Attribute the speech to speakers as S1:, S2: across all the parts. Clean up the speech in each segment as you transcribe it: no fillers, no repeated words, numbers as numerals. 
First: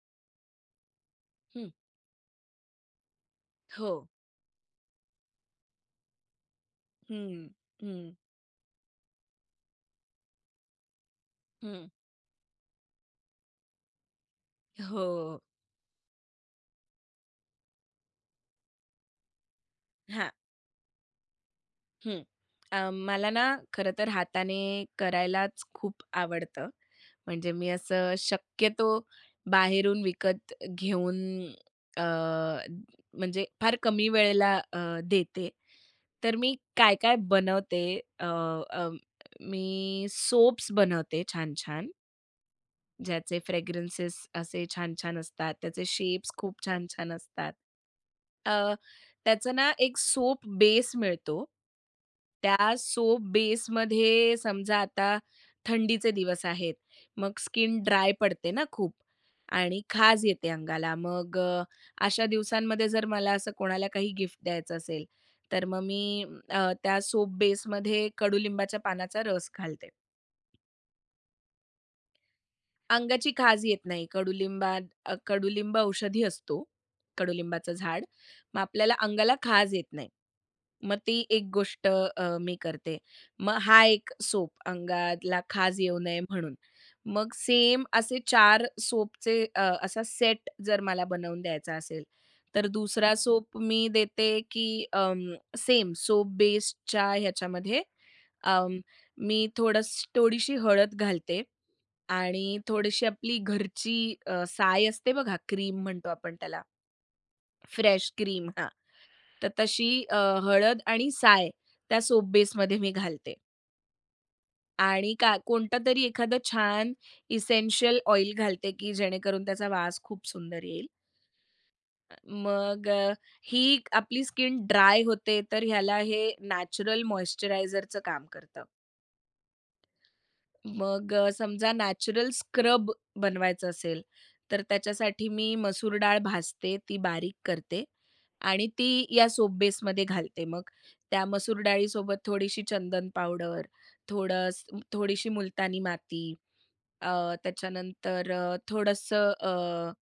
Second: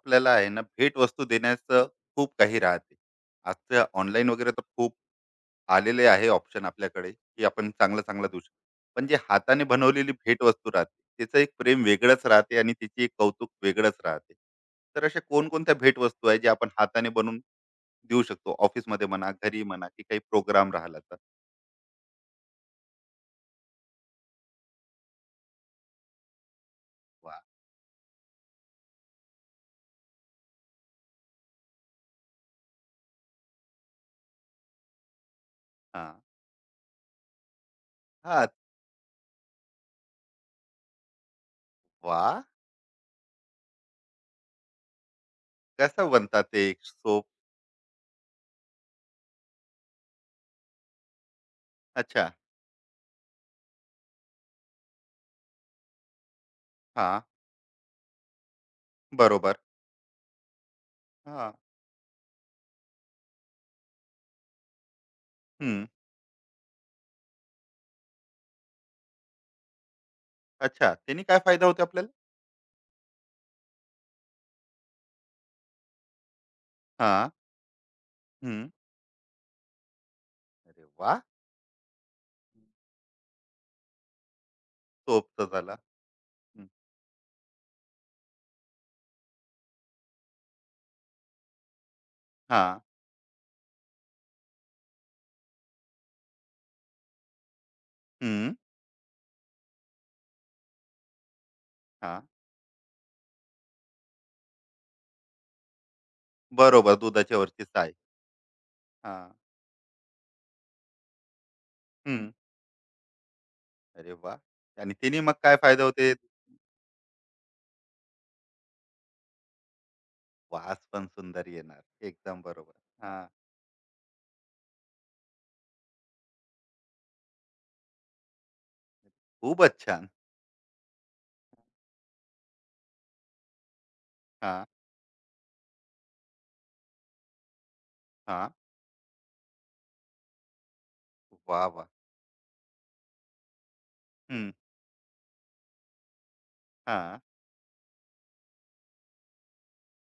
S1: आपल्याला आहे ना भेट भेटवस्तू
S2: हं,
S1: देण्याचं खूप काही राहते. आजच्या
S2: हो.
S1: ऑनलाईन वगैरे तर खूप आलेले आहे ऑप्शन आपल्याकडे, की
S2: हं,
S1: आपण चांगलं
S2: हं,
S1: चांगलं देऊ शकतो. पण जे हाताने बनवलेली भेटवस्तू राहते, तिचं एक प्रेम
S2: हं.
S1: वेगळंच राहते आणि तिची एक कौतुक वेगळंच राहते. तर
S2: हो.
S1: अशा कोणकोणत्या भेटवस्तू आहे, जे आपण हाताने बनवून देऊ शकतो? ऑफिसमध्ये म्हणा, घरी म्हणा, की काही
S2: हां,
S1: प्रोग्राम राहिला तर?
S2: हं. मला ना खरं तर हाताने करायलाच खूप आवडतं.
S1: वाह!
S2: म्हणजे मी असं शक्यतो बाहेरून विकत घेऊन, अ, म्हणजे फार कमी वेळेला देते.
S1: हां.
S2: तर मी काय-काय बनवते. अ,
S1: हां.
S2: अ, मी सोप्स बनवते छान-छान.
S1: वाह!
S2: ज्याचे फ्रेग्रन्सेस असे छान-छान असतात. त्याचे
S1: कसं
S2: शेप्स
S1: बनतात ते
S2: खूप छान-छान
S1: सोप?
S2: असतात. अ, त्याचं ना एक सोप बेस मिळतो.
S1: अच्छा.
S2: त्या सोप बेसमध्ये समजा आता थंडीचे दिवस आहेत.
S1: हां.
S2: मग स्किन ड्राय पडते ना खूप
S1: बरोबर.
S2: आणि खाज येते अंगाला. मग
S1: हां.
S2: अशा दिवसांमध्ये जर मला असं कोणाला काही गिफ्ट द्यायचं असेल, तर मग
S1: हं.
S2: मी त्या सोप बेसमध्ये कडुलिंबाच्या पानाचा रस घालते.
S1: अच्छा. त्याने काय फायदा होतो आपल्याला?
S2: अंगाची खाज येत नाही. कडुलिंब औषधी असतो,
S1: हां.
S2: कडुलिंबाचं झाड. मग
S1: हं.
S2: आपल्याला अंगाला खाज येत नाही.
S1: अरे
S2: मग
S1: वाह!
S2: ती एक गोष्ट मी करते. मग हा एक सोप अंगाला
S1: सोपचा झाला.
S2: खाज येऊ नये म्हणून.
S1: हं.
S2: मग सेम असे चार सोपचे, असा सेट जर मला बनवून द्यायचा असेल, तर
S1: हां.
S2: दुसरा सोप मी देते, की सेम सोप बेसच्या ह्याच्यामध्ये
S1: हं.
S2: मी थोडीशी हळद घालते
S1: हां.
S2: आणि थोडीशी आपली घरची साय असते बघा, क्रीम म्हणतो आपण त्याला,
S1: बरोबर दुधाच्या वरची साय.
S2: Fresh cream. हा,
S1: हां.
S2: तर तशी हळद आणि साय त्या सोप
S1: हं.
S2: बेसमध्ये मी घालते
S1: अरे वाह! आणि
S2: आणि
S1: तिने मग
S2: का
S1: काय फायदा
S2: कोणतंतरी
S1: होते?
S2: एखादं छान इसेन्शियल ऑइल घालते, की जेणेकरून त्याचा वास खूप सुंदर
S1: वास
S2: येईल.
S1: पण सुंदर येणार. एकदम बरोबर.
S2: मग
S1: हां.
S2: ही आपली स्किन ड्राय होते, तर ह्याला हे नॅचरल मॉइश्चरायझरचं काम करतं.
S1: खूपच छान.
S2: मग समजा नॅचरल स्क्रब बनवायचं असेल, तर
S1: हां,
S2: त्याच्यासाठी मी मसूर डाळ भाजते, ती बारीक करते
S1: हां.
S2: आणि ती या सोप बेसमध्ये घालते. मग त्या मसूर
S1: वाह, वाह!
S2: डाळीसोबत थोडीशी चंदन पावडर, थोडं
S1: हं.
S2: थोडीशी मुलतानी माती, अ,
S1: हां.
S2: त्याच्यानंतर थोडंसं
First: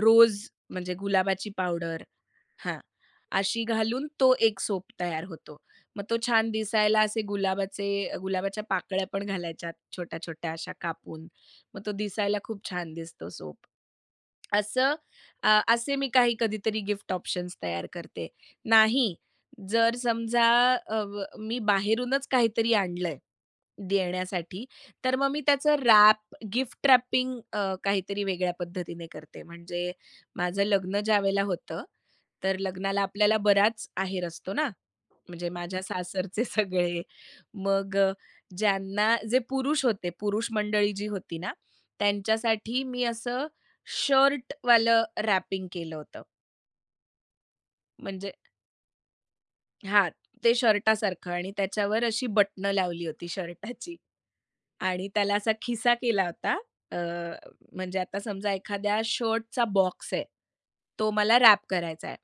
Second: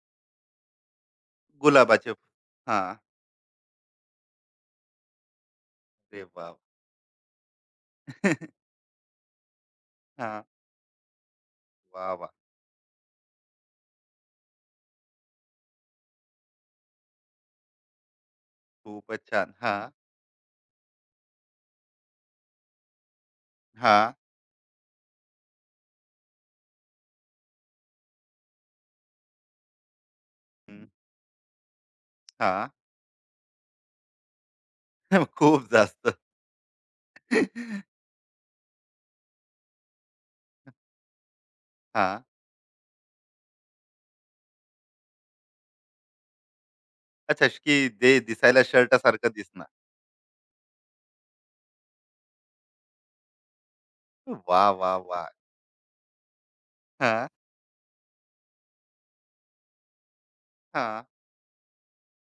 S2: रोज म्हणजे गुलाबाची पावडर.
S1: गुलाबाचे
S2: हां,
S1: हां.
S2: अशी घालून तो एक सोप तयार होतो. मग तो
S1: अरे
S2: छान
S1: वाह!
S2: दिसायला असे गुलाबाच्या पाकळ्या पण घालायच्या
S1: हां.
S2: छोट्या-छोट्या अशा कापून. मग तो
S1: वाह, वाह!
S2: दिसायला खूप छान दिसतो सोप. असं, असे मी काही कधीतरी गिफ्ट ऑप्शन्स तयार करते. नाही,
S1: खूपच छान. हां,
S2: जर समजा अ, व मी बाहेरूनच काहीतरी आणलंय
S1: हां.
S2: देण्यासाठी, तर मग मी त्याचं रॅप गिफ्ट रॅपिंग काहीतरी वेगळ्या पद्धतीने करते. म्हणजे माझं
S1: हं.
S2: लग्न ज्यावेळेला होतं, तर
S1: हां.
S2: लग्नाला आपल्याला बराच आहेर असतो ना, म्हणजे
S1: खूप
S2: माझ्या
S1: जास्त.
S2: सासरचे सगळे. मग ज्यांना जे पुरुष होते, पुरुष मंडळी जी होती ना,
S1: हां.
S2: त्यांच्यासाठी मी असं शर्टवालं रॅपिंग केलं होतं.
S1: अच्छा, की जे
S2: म्हणजे
S1: दिसायला शर्टासारखं दिसणार.
S2: हां, ते शर्टासारखं आणि त्याच्यावर अशी बटणं लावली होती शर्टाची.
S1: वाह, वाह,
S2: आणि
S1: वाह!
S2: त्याला असा खिसा केला होता. अ,
S1: हां,
S2: म्हणजे आता समजा एखाद्या शर्टचा बॉक्स आहे.
S1: हां,
S2: तो मला रॅप करायचा आहे.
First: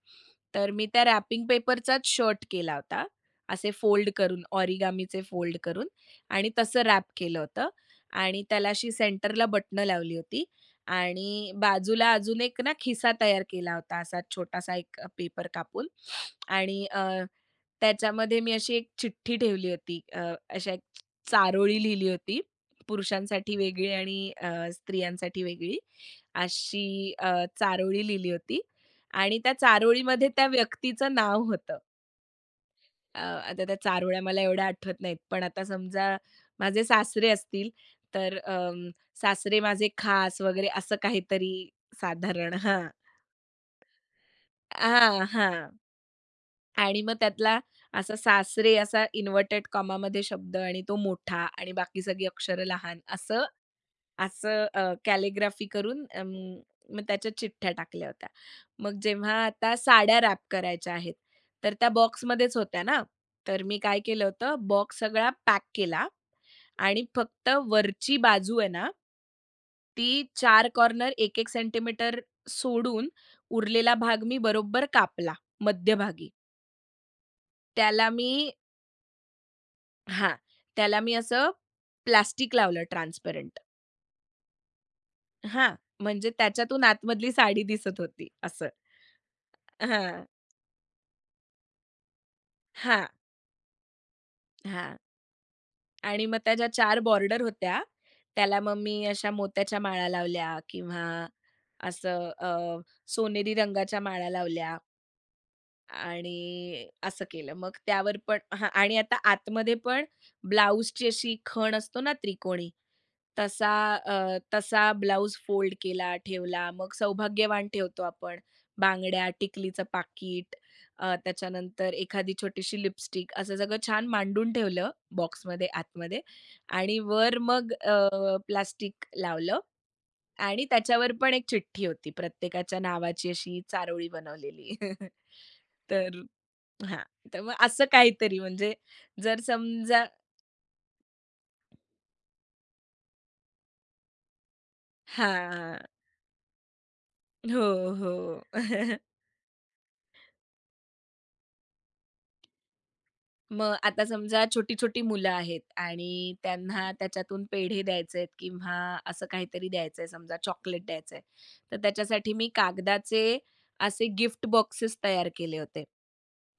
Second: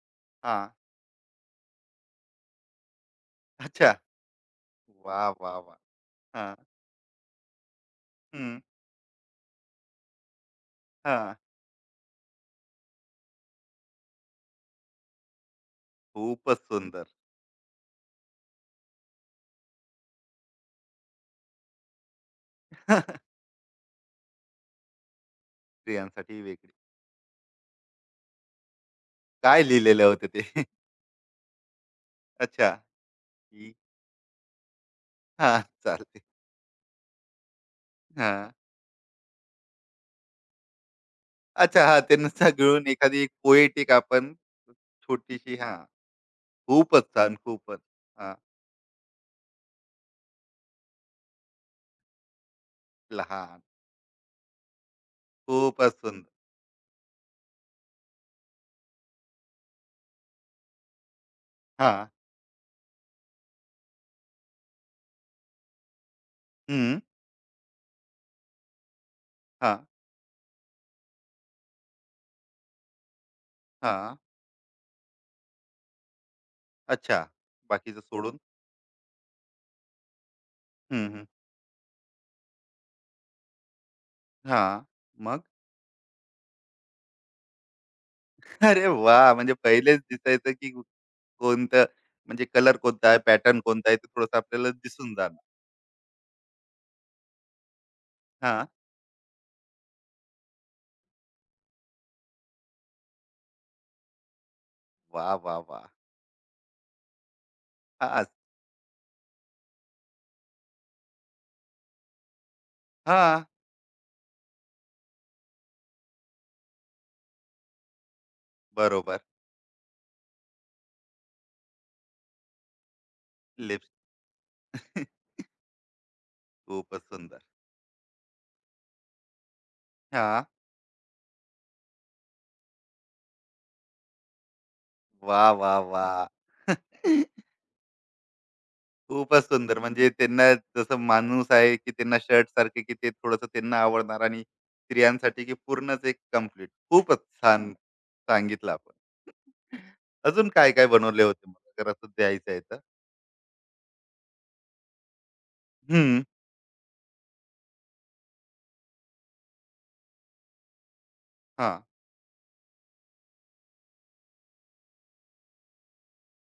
S1: हां.
S2: तर मी त्या रॅपिंग पेपरचाच शर्ट केला होता. असे
S1: अच्छा.
S2: फोल्ड करून, ओरिगामीचे
S1: वाह, वाह,
S2: फोल्ड
S1: वाह!
S2: करून, आणि
S1: हां,
S2: तसं रॅप केलं होतं आणि
S1: हं,
S2: त्याला अशी सेंटरला बटणं लावली होती
S1: हां.
S2: आणि बाजूला अजून एक ना खिसा तयार केला होता असा छोटासा एक पेपर कापून.
S1: खूपच
S2: आणि
S1: सुंदर.
S2: त्याच्यामध्ये मी अशी एक चिठ्ठी ठेवली होती. अशा एक चारोळी लिहिली होती पुरुषांसाठी वेगळी आणि स्त्रियांसाठी वेगळी.
S1: स्त्रियांसाठी वेगळी.
S2: अशी अ, चारोळी लिहिली होती आणि त्या
S1: काय लिहिलेलं होतं
S2: चारोळीमध्ये
S1: ते?
S2: त्या व्यक्तीचं नाव होतं.
S1: अच्छा.
S2: आता
S1: की
S2: त्या चारोळ्या मला एवढ्या आठवत नाहीत. पण
S1: हां,
S2: आता समजा
S1: चालते.
S2: माझे सासरे असतील, तर
S1: हां.
S2: सासरे माझे खास वगैरे असं काहीतरी
S1: अच्छा, हां, त्यांना
S2: साधारण.
S1: सगळून
S2: हां.
S1: एखादी पोएटिक आपण
S2: हां,
S1: छोटीशी हां,
S2: हां. आणि
S1: खूपच
S2: मग
S1: छान,
S2: त्यातला
S1: खूपच.
S2: असा
S1: हां,
S2: सासरे असा इन्व्हर्टेड कॉमामध्ये शब्द आणि तो मोठा आणि बाकी सगळी अक्षरं लहान, असं
S1: लहान.
S2: असं अ, कॅलिग्राफी
S1: खूपच
S2: करून,
S1: सुंदर.
S2: मग त्याच्यात चिठ्ठ्या टाकल्या होत्या. मग जेव्हा आता साड्या रॅप करायच्या आहेत, तर त्या
S1: हां,
S2: बॉक्समध्येच होत्या ना. तर मी काय केलं होतं, बॉक्स सगळा पॅक केला
S1: हं,
S2: आणि फक्त वरची बाजू आहे ना,
S1: हां,
S2: ती चार कॉर्नर एक एक सेंटीमीटर सोडून उरलेला
S1: हां.
S2: भाग मी बरोबर कापला मध्यभागी.
S1: अच्छा. बाकीचं
S2: त्याला मी
S1: सोडून.
S2: हां, त्याला
S1: हं,
S2: मी
S1: हं.
S2: असं प्लास्टिक लावलं ट्रान्सपरंट.
S1: हां. मग?
S2: हां, म्हणजे त्याच्यातून आतमधली साडी दिसत होती असं.
S1: अरे वाह! म्हणजे पहिलेच
S2: हां,
S1: दिसायचं की कोणतं म्हणजे कलर
S2: हां,
S1: कोणता आहे, पॅटर्न कोणता आहे, ते थोडंसं आपल्याला
S2: हां.
S1: दिसून जाणार.
S2: आणि मग त्या ज्या 4 बॉर्डर होत्या, त्याला
S1: हां.
S2: मग मी अशा मोत्याच्या माळा लावल्या किंवा असं सोनेरी रंगाच्या माळा लावल्या.
S1: वा.. वा.. वाह!
S2: आणि असं केलं. मग त्यावर
S1: हां,
S2: पण, हां, आणि आता आतमध्ये पण ब्लाउजची अशी खण असतो ना त्रिकोणी,
S1: हां.
S2: तसा ब्लाउज फोल्ड केला, ठेवला. मग सौभाग्यवान ठेवतो आपण.
S1: बरोबर.
S2: बांगड्या, टिकलीचं पाकीट, त्याच्यानंतर एखादी छोटीशी लिपस्टिक असं सगळं
S1: लिप्स
S2: छान मांडून ठेवलं बॉक्समध्ये आतमध्ये आणि
S1: खूपच
S2: वर
S1: सुंदर.
S2: मग प्लास्टिक लावलं
S1: हां.
S2: आणि त्याच्यावर पण एक चिठ्ठी होती प्रत्येकाच्या नावाची अशी चारोळी बनवलेली.
S1: वा.. वा..
S2: तर
S1: वाह!
S2: हां, तर मग असं काहीतरी म्हणजे जर
S1: खूपच सुंदर.
S2: समजा.
S1: म्हणजे त्यांना जसं माणूस आहे, की त्यांना शर्ट सारखे की ते थोडंसं त्यांना आवडणार आणि स्त्रियांसाठी की
S2: हां.
S1: पूर्णच एक कंप्लीट. खूपच
S2: हो,
S1: छान
S2: हो.
S1: सांगितलं आपण. अजून काय-काय बनवले होते मग? जर असं द्यायचं आहे तर?
S2: मग आता समजा छोटी-छोटी मुलं आहेत आणि
S1: हं.
S2: त्यांना त्याच्यातून पेढे द्यायचे आहेत किंवा असं काहीतरी द्यायचंय, समजा चॉकलेट द्यायचंय. तर
S1: हां.
S2: त्याच्यासाठी मी कागदाचे असे गिफ्ट बॉक्सेस तयार केले होते.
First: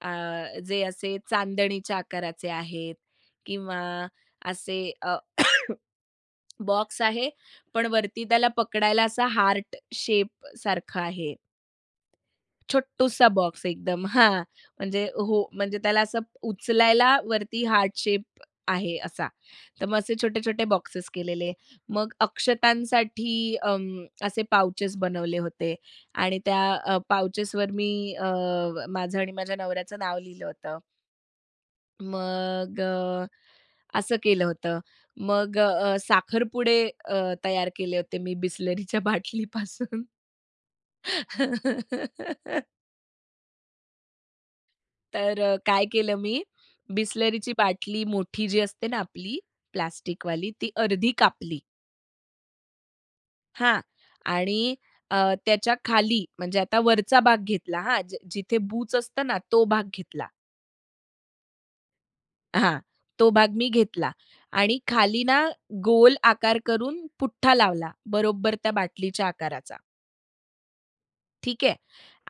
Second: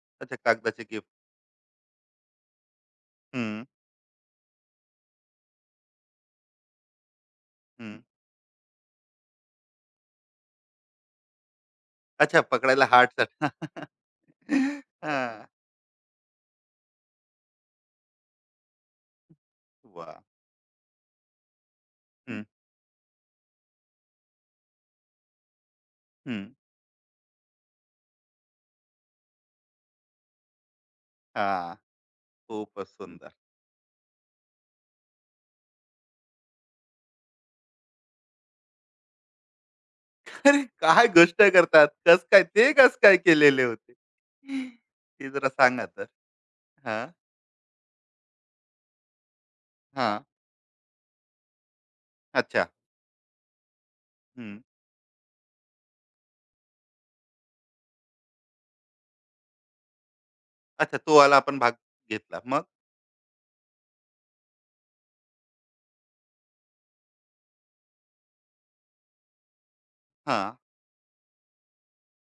S2: अ,
S1: अच्छा
S2: जे
S1: कागदाचे गिफ्ट.
S2: असे चांदणीच्या आकाराचे आहेत
S1: हं,
S2: किंवा असे बॉक्स आहे, पण
S1: हं.
S2: वरती त्याला पकडायला असा हार्ट शेप सारखा आहे.
S1: अच्छा, पकडायला हार्ट
S2: छोटूसा बॉक्स एकदम,
S1: हां.
S2: हां. म्हणजे हो, म्हणजे त्याला असं उचलायला वरती हार्ट शेप आहे असा. तर मग असे
S1: वा,
S2: छोटे-छोटे बॉक्सेस केलेले. मग
S1: हं,
S2: अक्षतांसाठी, असे पाउचेस बनवले होते आणि
S1: हं.
S2: त्या पाउचेसवर मी माझं आणि माझ्या नवऱ्याचं नाव लिहिलं होतं.
S1: हां,
S2: मग
S1: खूपच सुंदर.
S2: असं केलं होतं. मग साखरपुडे अ, तयार केले होते मी बिसलरीच्या बाटलीपासून.
S1: अरे, काय गोष्ट करतात. कसं काय? ते कसं काय केलेले होते? ते
S2: तर
S1: जरा सांगा
S2: काय
S1: तर?
S2: केलं मी,
S1: हां,
S2: बिसलरीची बाटली मोठी जी असते ना आपली
S1: हां.
S2: प्लास्टिकवाली, ती अर्धी कापली.
S1: अच्छा.
S2: हां.
S1: हं.
S2: आणि अ, त्याच्या खाली म्हणजे आता वरचा भाग घेतला, हां, जिथे बूच असतं ना तो भाग घेतला.
S1: अच्छा, तो वाला आपण भाग घेतला. मग?
S2: हां, तो भाग मी घेतला आणि खाली ना गोल आकार करून पुठ्ठा लावला, बरोबर त्या बाटलीच्या आकाराचा.
S1: हां.
S2: ठीक आहे?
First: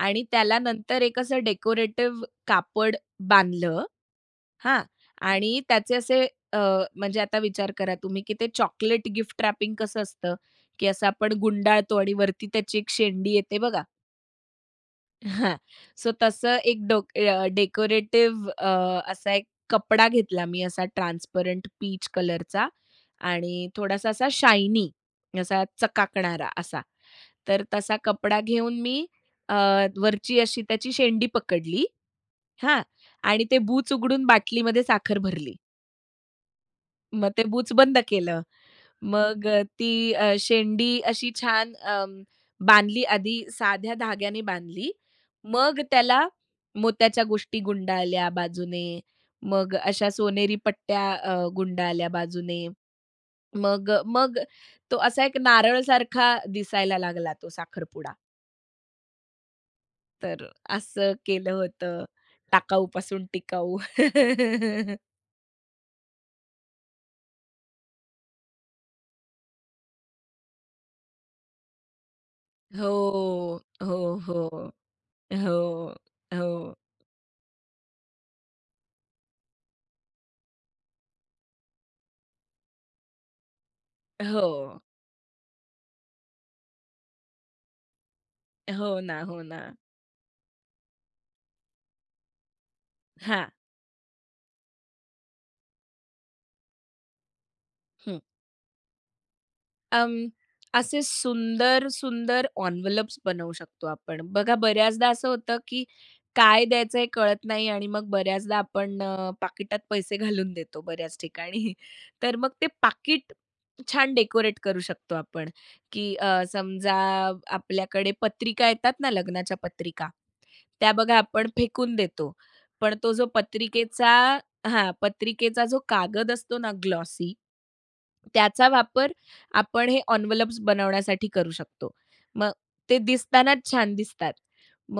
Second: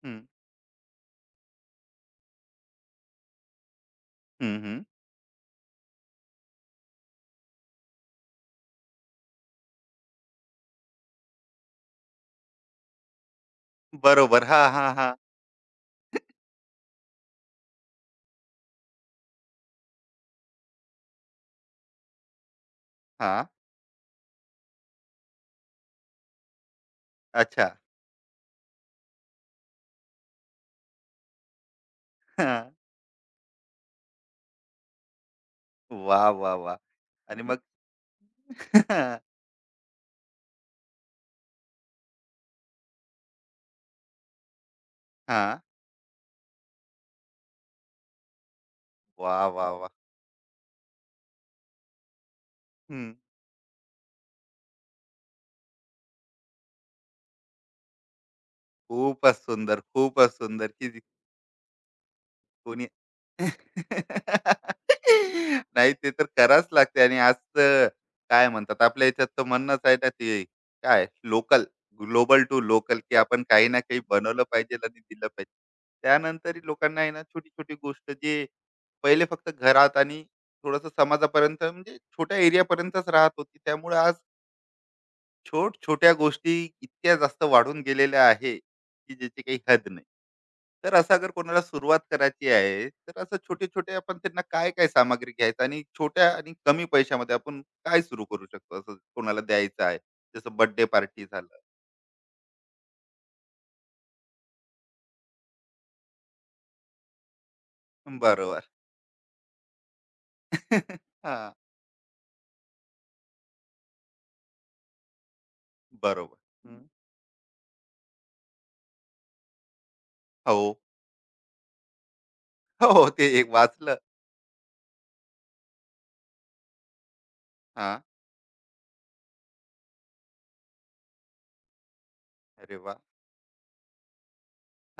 S1: हं,
S2: आणि त्याला नंतर एक असं डेकोरेटिव्ह कापड बांधलं,
S1: हं,
S2: हां,
S1: हं.
S2: आणि त्याचे असे अ, म्हणजे आता विचार करा तुम्ही, की ते चॉकलेट गिफ्ट रॅपिंग कसं असतं, की असं आपण गुंडाळतो आणि वरती त्याची एक शेंडी येते बघा.
S1: बरोबर. हां, हां, हां.
S2: हां. सो तसं एक डेकोरेटिव्ह असा एक कपडा घेतला मी असा ट्रान्सपरंट पीच कलरचा
S1: हां.
S2: आणि थोडासा असा शायनी असा चकाकणारा असा. तर
S1: अच्छा.
S2: तसा कपडा घेऊन मी अ, वरची अशी त्याची शेंडी पकडली.
S1: हां.
S2: हां. आणि ते बूच उघडून बाटलीमध्ये साखर भरली.
S1: वा, वा, वाह!
S2: मग
S1: आणि
S2: ते
S1: मग
S2: बूच बंद केलं. मग ती शेंडी अशी छान, बांधली आधी साध्या धाग्याने बांधली.
S1: हां.
S2: मग त्याला मोत्याच्या गोष्टी गुंडाळल्या बाजूने.
S1: वा, वा,
S2: मग
S1: वा,
S2: अशा सोनेरी पट्ट्या गुंडाळल्या बाजूने.
S1: हं.
S2: मग मग तो असा एक नारळसारखा दिसायला लागला तो साखरपुडा.
S1: खूपच सुंदर, खूपच
S2: तर
S1: सुंदर की
S2: असं केलं होतं.
S1: कोणी
S2: टाकाऊपासून टिकाऊ.
S1: नाही ते तर करावंच लागते आणि आज तर काय म्हणतात आपल्या याच्यात तर म्हणणंच आहे ना ते काय लोकल ग्लोबल टू
S2: हो.
S1: लोकल की आपण काही ना
S2: हो,
S1: काही
S2: हो.
S1: बनवलं पाहिजे आणि दिलं पाहिजे
S2: हो,
S1: त्यानंतर
S2: हो.
S1: लोकांना आहे ना छोटी छोटी गोष्ट जे पहिले फक्त घरात आणि थोडस समाजापर्यंत म्हणजे छोट्या एरियापर्यंतच राहत होती त्यामुळे आज
S2: हो.
S1: छोट्या गोष्टी इतक्या जास्त वाढून गेलेल्या आहे
S2: हो
S1: की
S2: ना,
S1: ज्याची
S2: हो
S1: काही
S2: ना.
S1: हद नाही तर असं अगर कोणाला सुरुवात करायची आहे तर असं
S2: हा,
S1: छोटे छोटे आपण त्यांना काय काय सामग्री घ्यायचं आणि छोट्या आणि कमी पैशामध्ये आपण काय
S2: हं.
S1: सुरू करू शकतो असं कोणाला द्यायचं आहे
S2: अं,
S1: जसं बर्थडे
S2: असे
S1: पार्टी झालं
S2: सुंदर, सुंदर एन्व्हलप्स बनवू शकतो आपण. बघा, बऱ्याचदा असं होतं, की काय द्यायचं हे कळत नाही आणि मग बऱ्याचदा
S1: बरोबर
S2: आपण पाकिटात पैसे घालून देतो बऱ्याच
S1: हा
S2: ठिकाणी. तर मग ते पाकिट छान डेकोरेट करू शकतो आपण, की
S1: बरोबर हम्म.
S2: समजा आपल्याकडे पत्रिका येतात ना, लग्नाच्या पत्रिका,
S1: हो
S2: त्या बघा आपण फेकून देतो. पण
S1: हो
S2: तो
S1: ते एक वाचलं
S2: पत्रिकेचा जो कागद असतो ना ग्लॉसी,
S1: हा
S2: त्याचा वापर आपण हे एन्व्हलप्स बनवण्यासाठी करू शकतो. मग
S1: अरे वा
S2: ते दिसताना छान दिसतात.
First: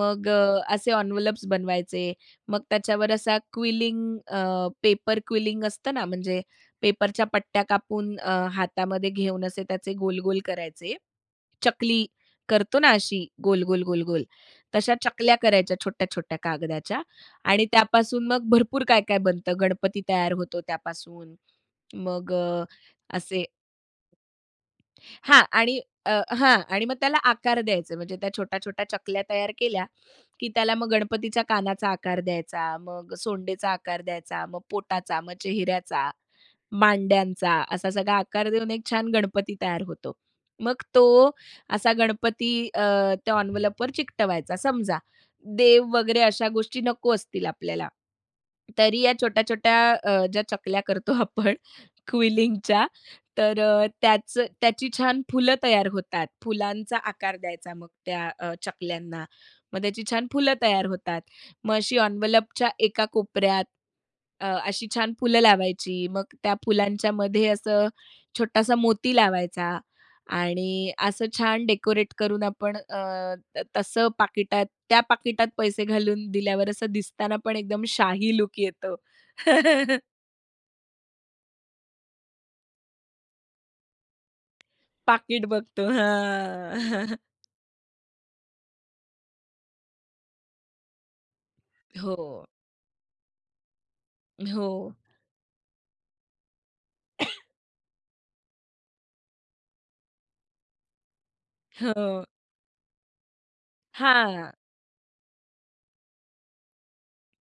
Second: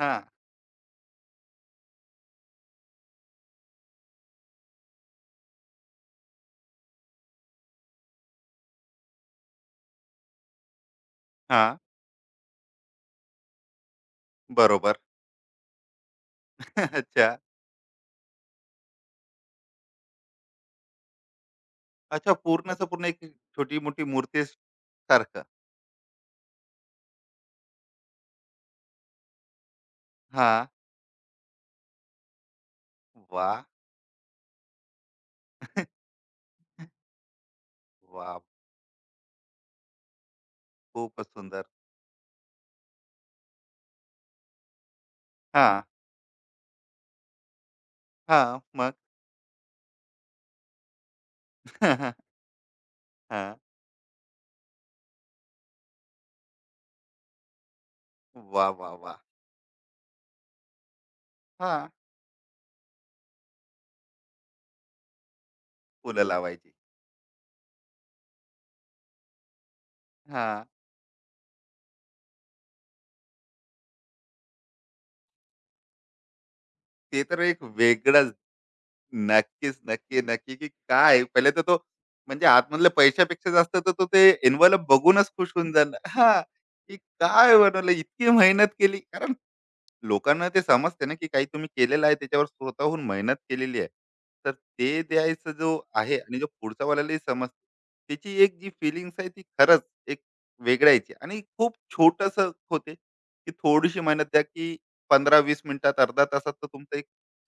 S1: हा
S2: असे एन्व्हलप्स बनवायचे. मग त्याच्यावर असा क्विलिंग पेपर क्विलिंग असतं ना, म्हणजे पेपरच्या पट्ट्या कापून हातामध्ये घेऊन असे त्याचे गोल-गोल करायचे.
S1: हा
S2: चकली करतो ना अशी गोल-गोल, गोल-गोल, तशा
S1: बरोबर
S2: चकल्या करायच्या छोट्या-छोट्या कागदाच्या
S1: अच्छा
S2: आणि त्यापासून मग भरपूर काय-काय बनतं. गणपती तयार होतो त्यापासून.
S1: अच्छा
S2: मग
S1: पूर्णच पूर्ण एक
S2: असे,
S1: छोटी मोठी मूर्ती
S2: हां,
S1: सारखं
S2: आणि अ, हां, आणि मग त्याला आकार द्यायचे. म्हणजे त्या छोट्या-छोट्या चकल्या तयार केल्या, की
S1: हा
S2: त्याला मग गणपतीच्या कानाचा आकार द्यायचा, मग
S1: वाह! वाह!
S2: सोंडेचा आकार द्यायचा, मग पोटाचा, मग चेहऱ्याचा. मांड्यांचा असा सगळा आकार देऊन एक छान गणपती तयार होतो. मग
S1: खूपच
S2: तो,
S1: सुंदर.
S2: असा गणपती त्या एन्व्हलपवर चिकटवायचा. समजा
S1: हां,
S2: देव वगैरे अशा गोष्टी नको असतील आपल्याला,
S1: हां. मग?
S2: तरी या छोट्या-छोट्या ज्या चकल्या करतो आपण क्विलिंगच्या,
S1: हां.
S2: तर अ, त्याचं त्याची छान फुलं तयार होतात. फुलांचा आकार द्यायचा मग त्या
S1: वाह, वाह, वाह!
S2: चकल्यांना. मग त्याची छान फुलं तयार होतात. मग
S1: हां,
S2: अशी एन्व्हलपच्या एका कोपऱ्यात अशी छान फुलं लावायची.
S1: फुलं
S2: मग त्या
S1: लावायची.
S2: फुलांच्या मध्ये असं छोटासा मोती लावायचा
S1: हां,
S2: आणि असं छान डेकोरेट करून आपण, अ, त तसं त्या पाकिटात पैसे घालून दिल्यावर असं
S1: ते
S2: दिसताना
S1: तर
S2: पण
S1: एक
S2: एकदम
S1: वेगळंच.
S2: शाही लूक येतो.
S1: नक्कीच, नक्की, नक्की, की काय पहिले तर तो म्हणजे आतमधल्या पैशापेक्षा जास्त तर तो ते एन्व्हलप बघूनच
S2: पाकीट
S1: खुश होऊन
S2: बघतो.
S1: जाणार हां,
S2: हां.
S1: की काय बनवलं, इतकी मेहनत केली. कारण लोकांना ते समजते ना, की काही तुम्ही केलेलं आहे,
S2: हो.
S1: त्याच्यावर स्वतःहून मेहनत केलेली आहे. तर
S2: हो.
S1: ते द्यायचं जो आहे आणि जो पुढच्या वाल्यालाही समजते, त्याची एक जी फिलिंग्स आहे, ती खरंच एक वेगळ्याची आणि खूप
S2: हो.
S1: छोटंसं होते, की थोडीशी मेहनत द्या,
S2: हां.
S1: की 15-20 मिनिटात, अर्ध्या तासात तर तुमचं एक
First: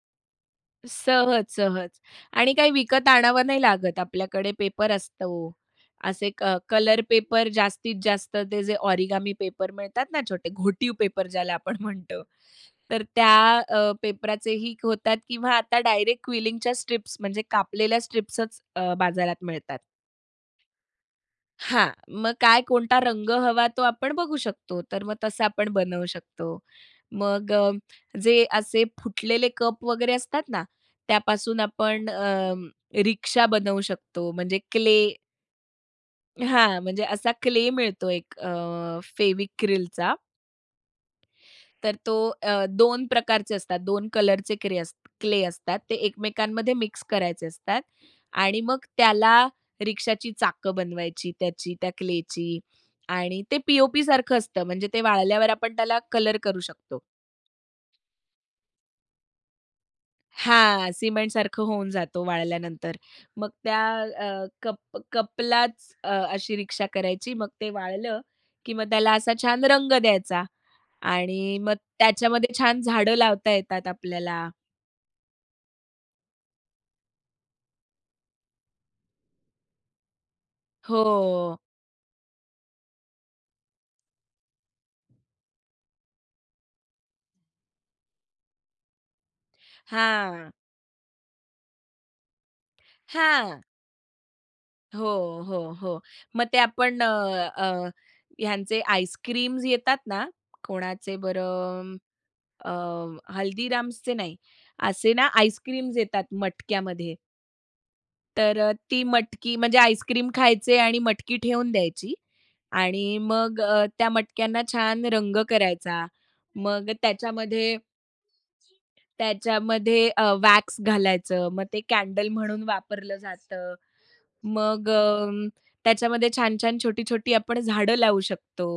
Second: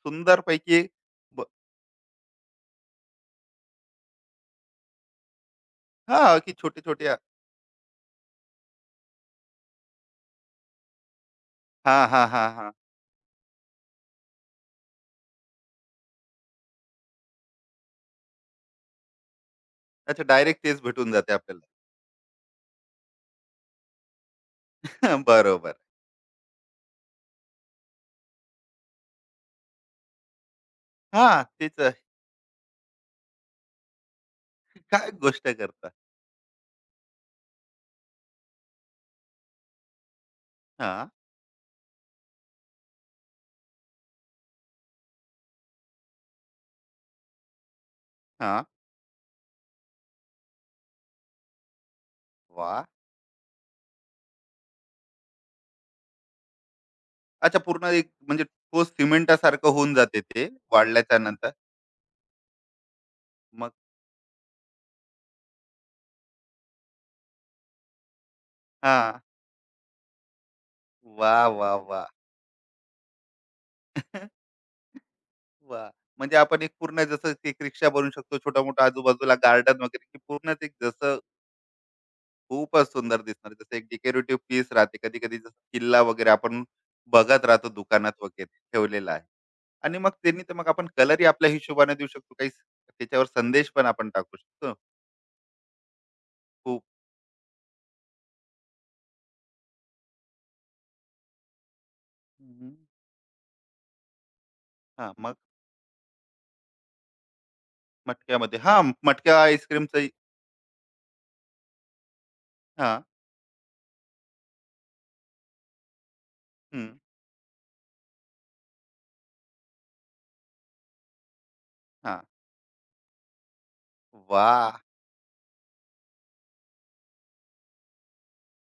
S1: सुंदरपैकी एक ब
S2: सहज, सहज आणि काही विकत आणावं नाही लागत. आपल्याकडे पेपर असतो. असे
S1: हां, की
S2: कलर
S1: छोटे-छोटे
S2: पेपर जास्तीत जास्त ते जे ऑरिगामी पेपर मिळतात ना छोटे घोटीव पेपर ज्याला आपण
S1: हां,
S2: म्हणतो.
S1: हां, हां, हां.
S2: तर त्या पेपराचेही होतात किंवा आता डायरेक्ट क्विलिंगच्या स्ट्रिप्स म्हणजे कापलेल्या स्ट्रिप्सच बाजारात मिळतात.
S1: अच्छा डायरेक्ट तेच भेटून जाते आपल्याला.
S2: हां, मग काय, कोणता रंग हवा तो आपण बघू शकतो. तर मग तसं आपण
S1: बरोबर.
S2: बनवू शकतो. मग जे असे फुटलेले कप वगैरे असतात ना,
S1: हां,
S2: त्यापासून
S1: तेच आहे.
S2: आपण रिक्षा बनवू शकतो. म्हणजे क्ले,
S1: काय गोष्ट करता?
S2: हां, म्हणजे असा क्ले मिळतो एक फेविक्रिलचा,
S1: हां,
S2: तर तो 2 प्रकारचे असतात, 2 कलरचे क्रे अस क्ले असतात. ते एकमेकांमध्ये मिक्स करायचे असतात आणि
S1: हां.
S2: मग त्याला रिक्षाची चाकं बनवायची त्या क्लेची
S1: वाह!
S2: आणि ते पी-ओ-पी सारखं असतं. म्हणजे ते वाळल्यावर आपण त्याला कलर करू शकतो.
S1: अच्छा पूर्ण एक म्हणजे ठोस सिमेंटासारखं होऊन जाते ते
S2: हां,
S1: वाढल्याच्या नंतर.
S2: सिमेंटसारखं होऊन जातो वाळल्यानंतर. मग
S1: मग
S2: त्या अ, कप कपलाच अशी रिक्षा करायची. मग ते वाळलं, की मग त्याला
S1: हां.
S2: असा छान रंग द्यायचा
S1: वाह! वाह!
S2: आणि मग
S1: वाह! वाह!
S2: त्याच्यामध्ये छान झाडं लावता येतात आपल्याला.
S1: म्हणजे आपण एक पूर्ण जसं की एक रिक्षा बनवू शकतो छोटा-मोठा आजूबाजूला गार्डन वगैरे की पूर्णच एक
S2: हो.
S1: जसं खूपच सुंदर दिसणार. जसं एक डेकोरेटिव्ह पीस राहते. कधी-कधी जसं किल्ला वगैरे आपण बघत राहतो दुकानात वगैरे ठेवलेला आहे. आणि मग त्यांनी
S2: हां,
S1: तर मग आपण कलरही आपल्या हिशोबाने देऊ शकतो. काही त्याच्यावर
S2: हां.
S1: संदेश पण आपण टाकू शकतो.
S2: हो, हो, हो. मग ते
S1: खूप
S2: आपण, अ, अ, ह्यांचे आईस्क्रीम्स येतात ना, कोणाचे बरं
S1: हं,
S2: अ,
S1: हं.
S2: हल्दीराम्सचे नाही, असे ना
S1: मग
S2: आईस्क्रीम्स येतात मटक्यामध्ये.
S1: मटक्यामध्ये
S2: तर
S1: हां,
S2: ती
S1: मटक्या
S2: मटकी म्हणजे
S1: आईस्क्रीमचंही
S2: आईस्क्रीम खायचे आणि मटकी ठेवून द्यायची
S1: हां,
S2: आणि मग त्या मटक्यांना छान रंग करायचा.
S1: हं,
S2: मग त्याच्यामध्ये त्याच्यामध्ये वॅक्स घालायचं. मग ते
S1: हां.
S2: कॅन्डल म्हणून वापरलं जातं.
S1: वाह!
S2: मग त्याच्यामध्ये छान-छान, छोटी-छोटी आपण झाडं लावू शकतो.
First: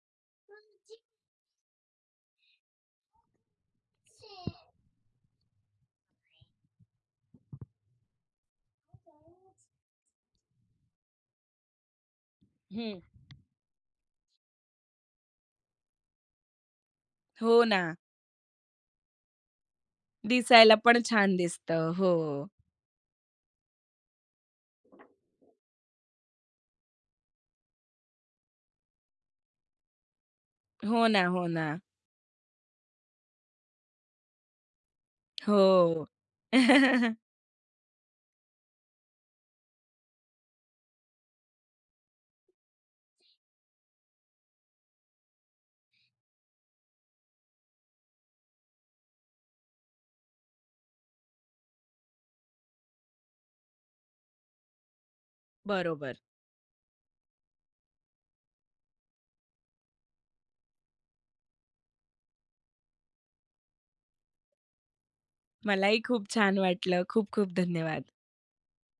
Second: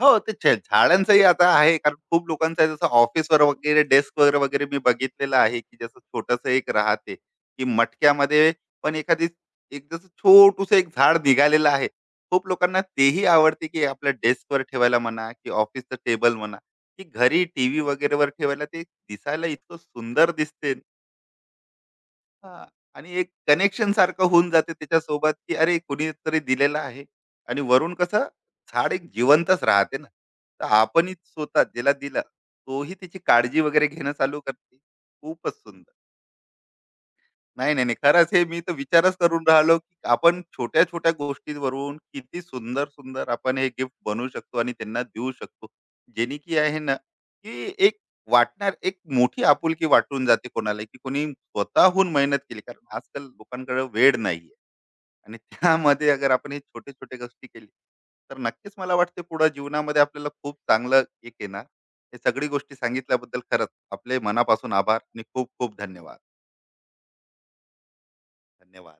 S1: हो, ते झाडांचंही आता आहे कारण खूप लोकांचं आहे जसं ऑफिसवर वगैरे डेस्कवर वगैरे वगैरे मी बघितलेलं आहे, की जसं छोटंसं एक राहते, की मटक्यामध्ये पण एखादी एक जसं छोटूसं एक झाड निघालेलं आहे. खूप लोकांना
S2: हं.
S1: तेही आवडते, की आपल्या डेस्कवर ठेवायला म्हणा, की ऑफिसचं टेबल म्हणा, की घरी
S2: हो
S1: टीव्ही
S2: ना.
S1: वगैरेवर ठेवायला ते दिसायला इतकं सुंदर दिसते
S2: दिसायला पण छान दिसतं. हो.
S1: हां. आणि एक कनेक्शन सारखं होऊन जाते त्याच्यासोबत, की अरे कुणीतरी दिलेलं आहे आणि वरून कसं झाड एक जिवंतच राहते ना. तर
S2: हो
S1: आपणही
S2: ना, हो
S1: स्वतः
S2: ना.
S1: ज्याला दिला तोही त्याची काळजी वगैरे घेणं चालू करते. खूपच सुंदर.
S2: हो.
S1: नाही. खरंच हे मी तर विचारच करून राहिलो, की आपण छोट्या-छोट्या गोष्टींवरून किती सुंदर-सुंदर आपण हे गिफ्ट बनवू शकतो आणि त्यांना देऊ शकतो. जेणे की आहे ना, की एक वाटणार एक मोठी आपुलकी वाटून जाते कोणाला, की कोणी स्वतःहून मेहनत केली. कारण आजकाल लोकांकडे वेळ नाहीये आणि त्यामध्ये
S2: बरोबर.
S1: अगर आपण हे छोटे-छोटे गोष्टी केली, तर नक्कीच मला वाटते पुढे जीवनामध्ये आपल्याला खूप चांगलं एक येणार. हे सगळी गोष्टी सांगितल्याबद्दल खरंच आपले मनापासून आभार आणि खूप-खूप
S2: मलाही
S1: धन्यवाद.
S2: खूप छान वाटलं. खूप खूप धन्यवाद.
S1: धन्यवाद.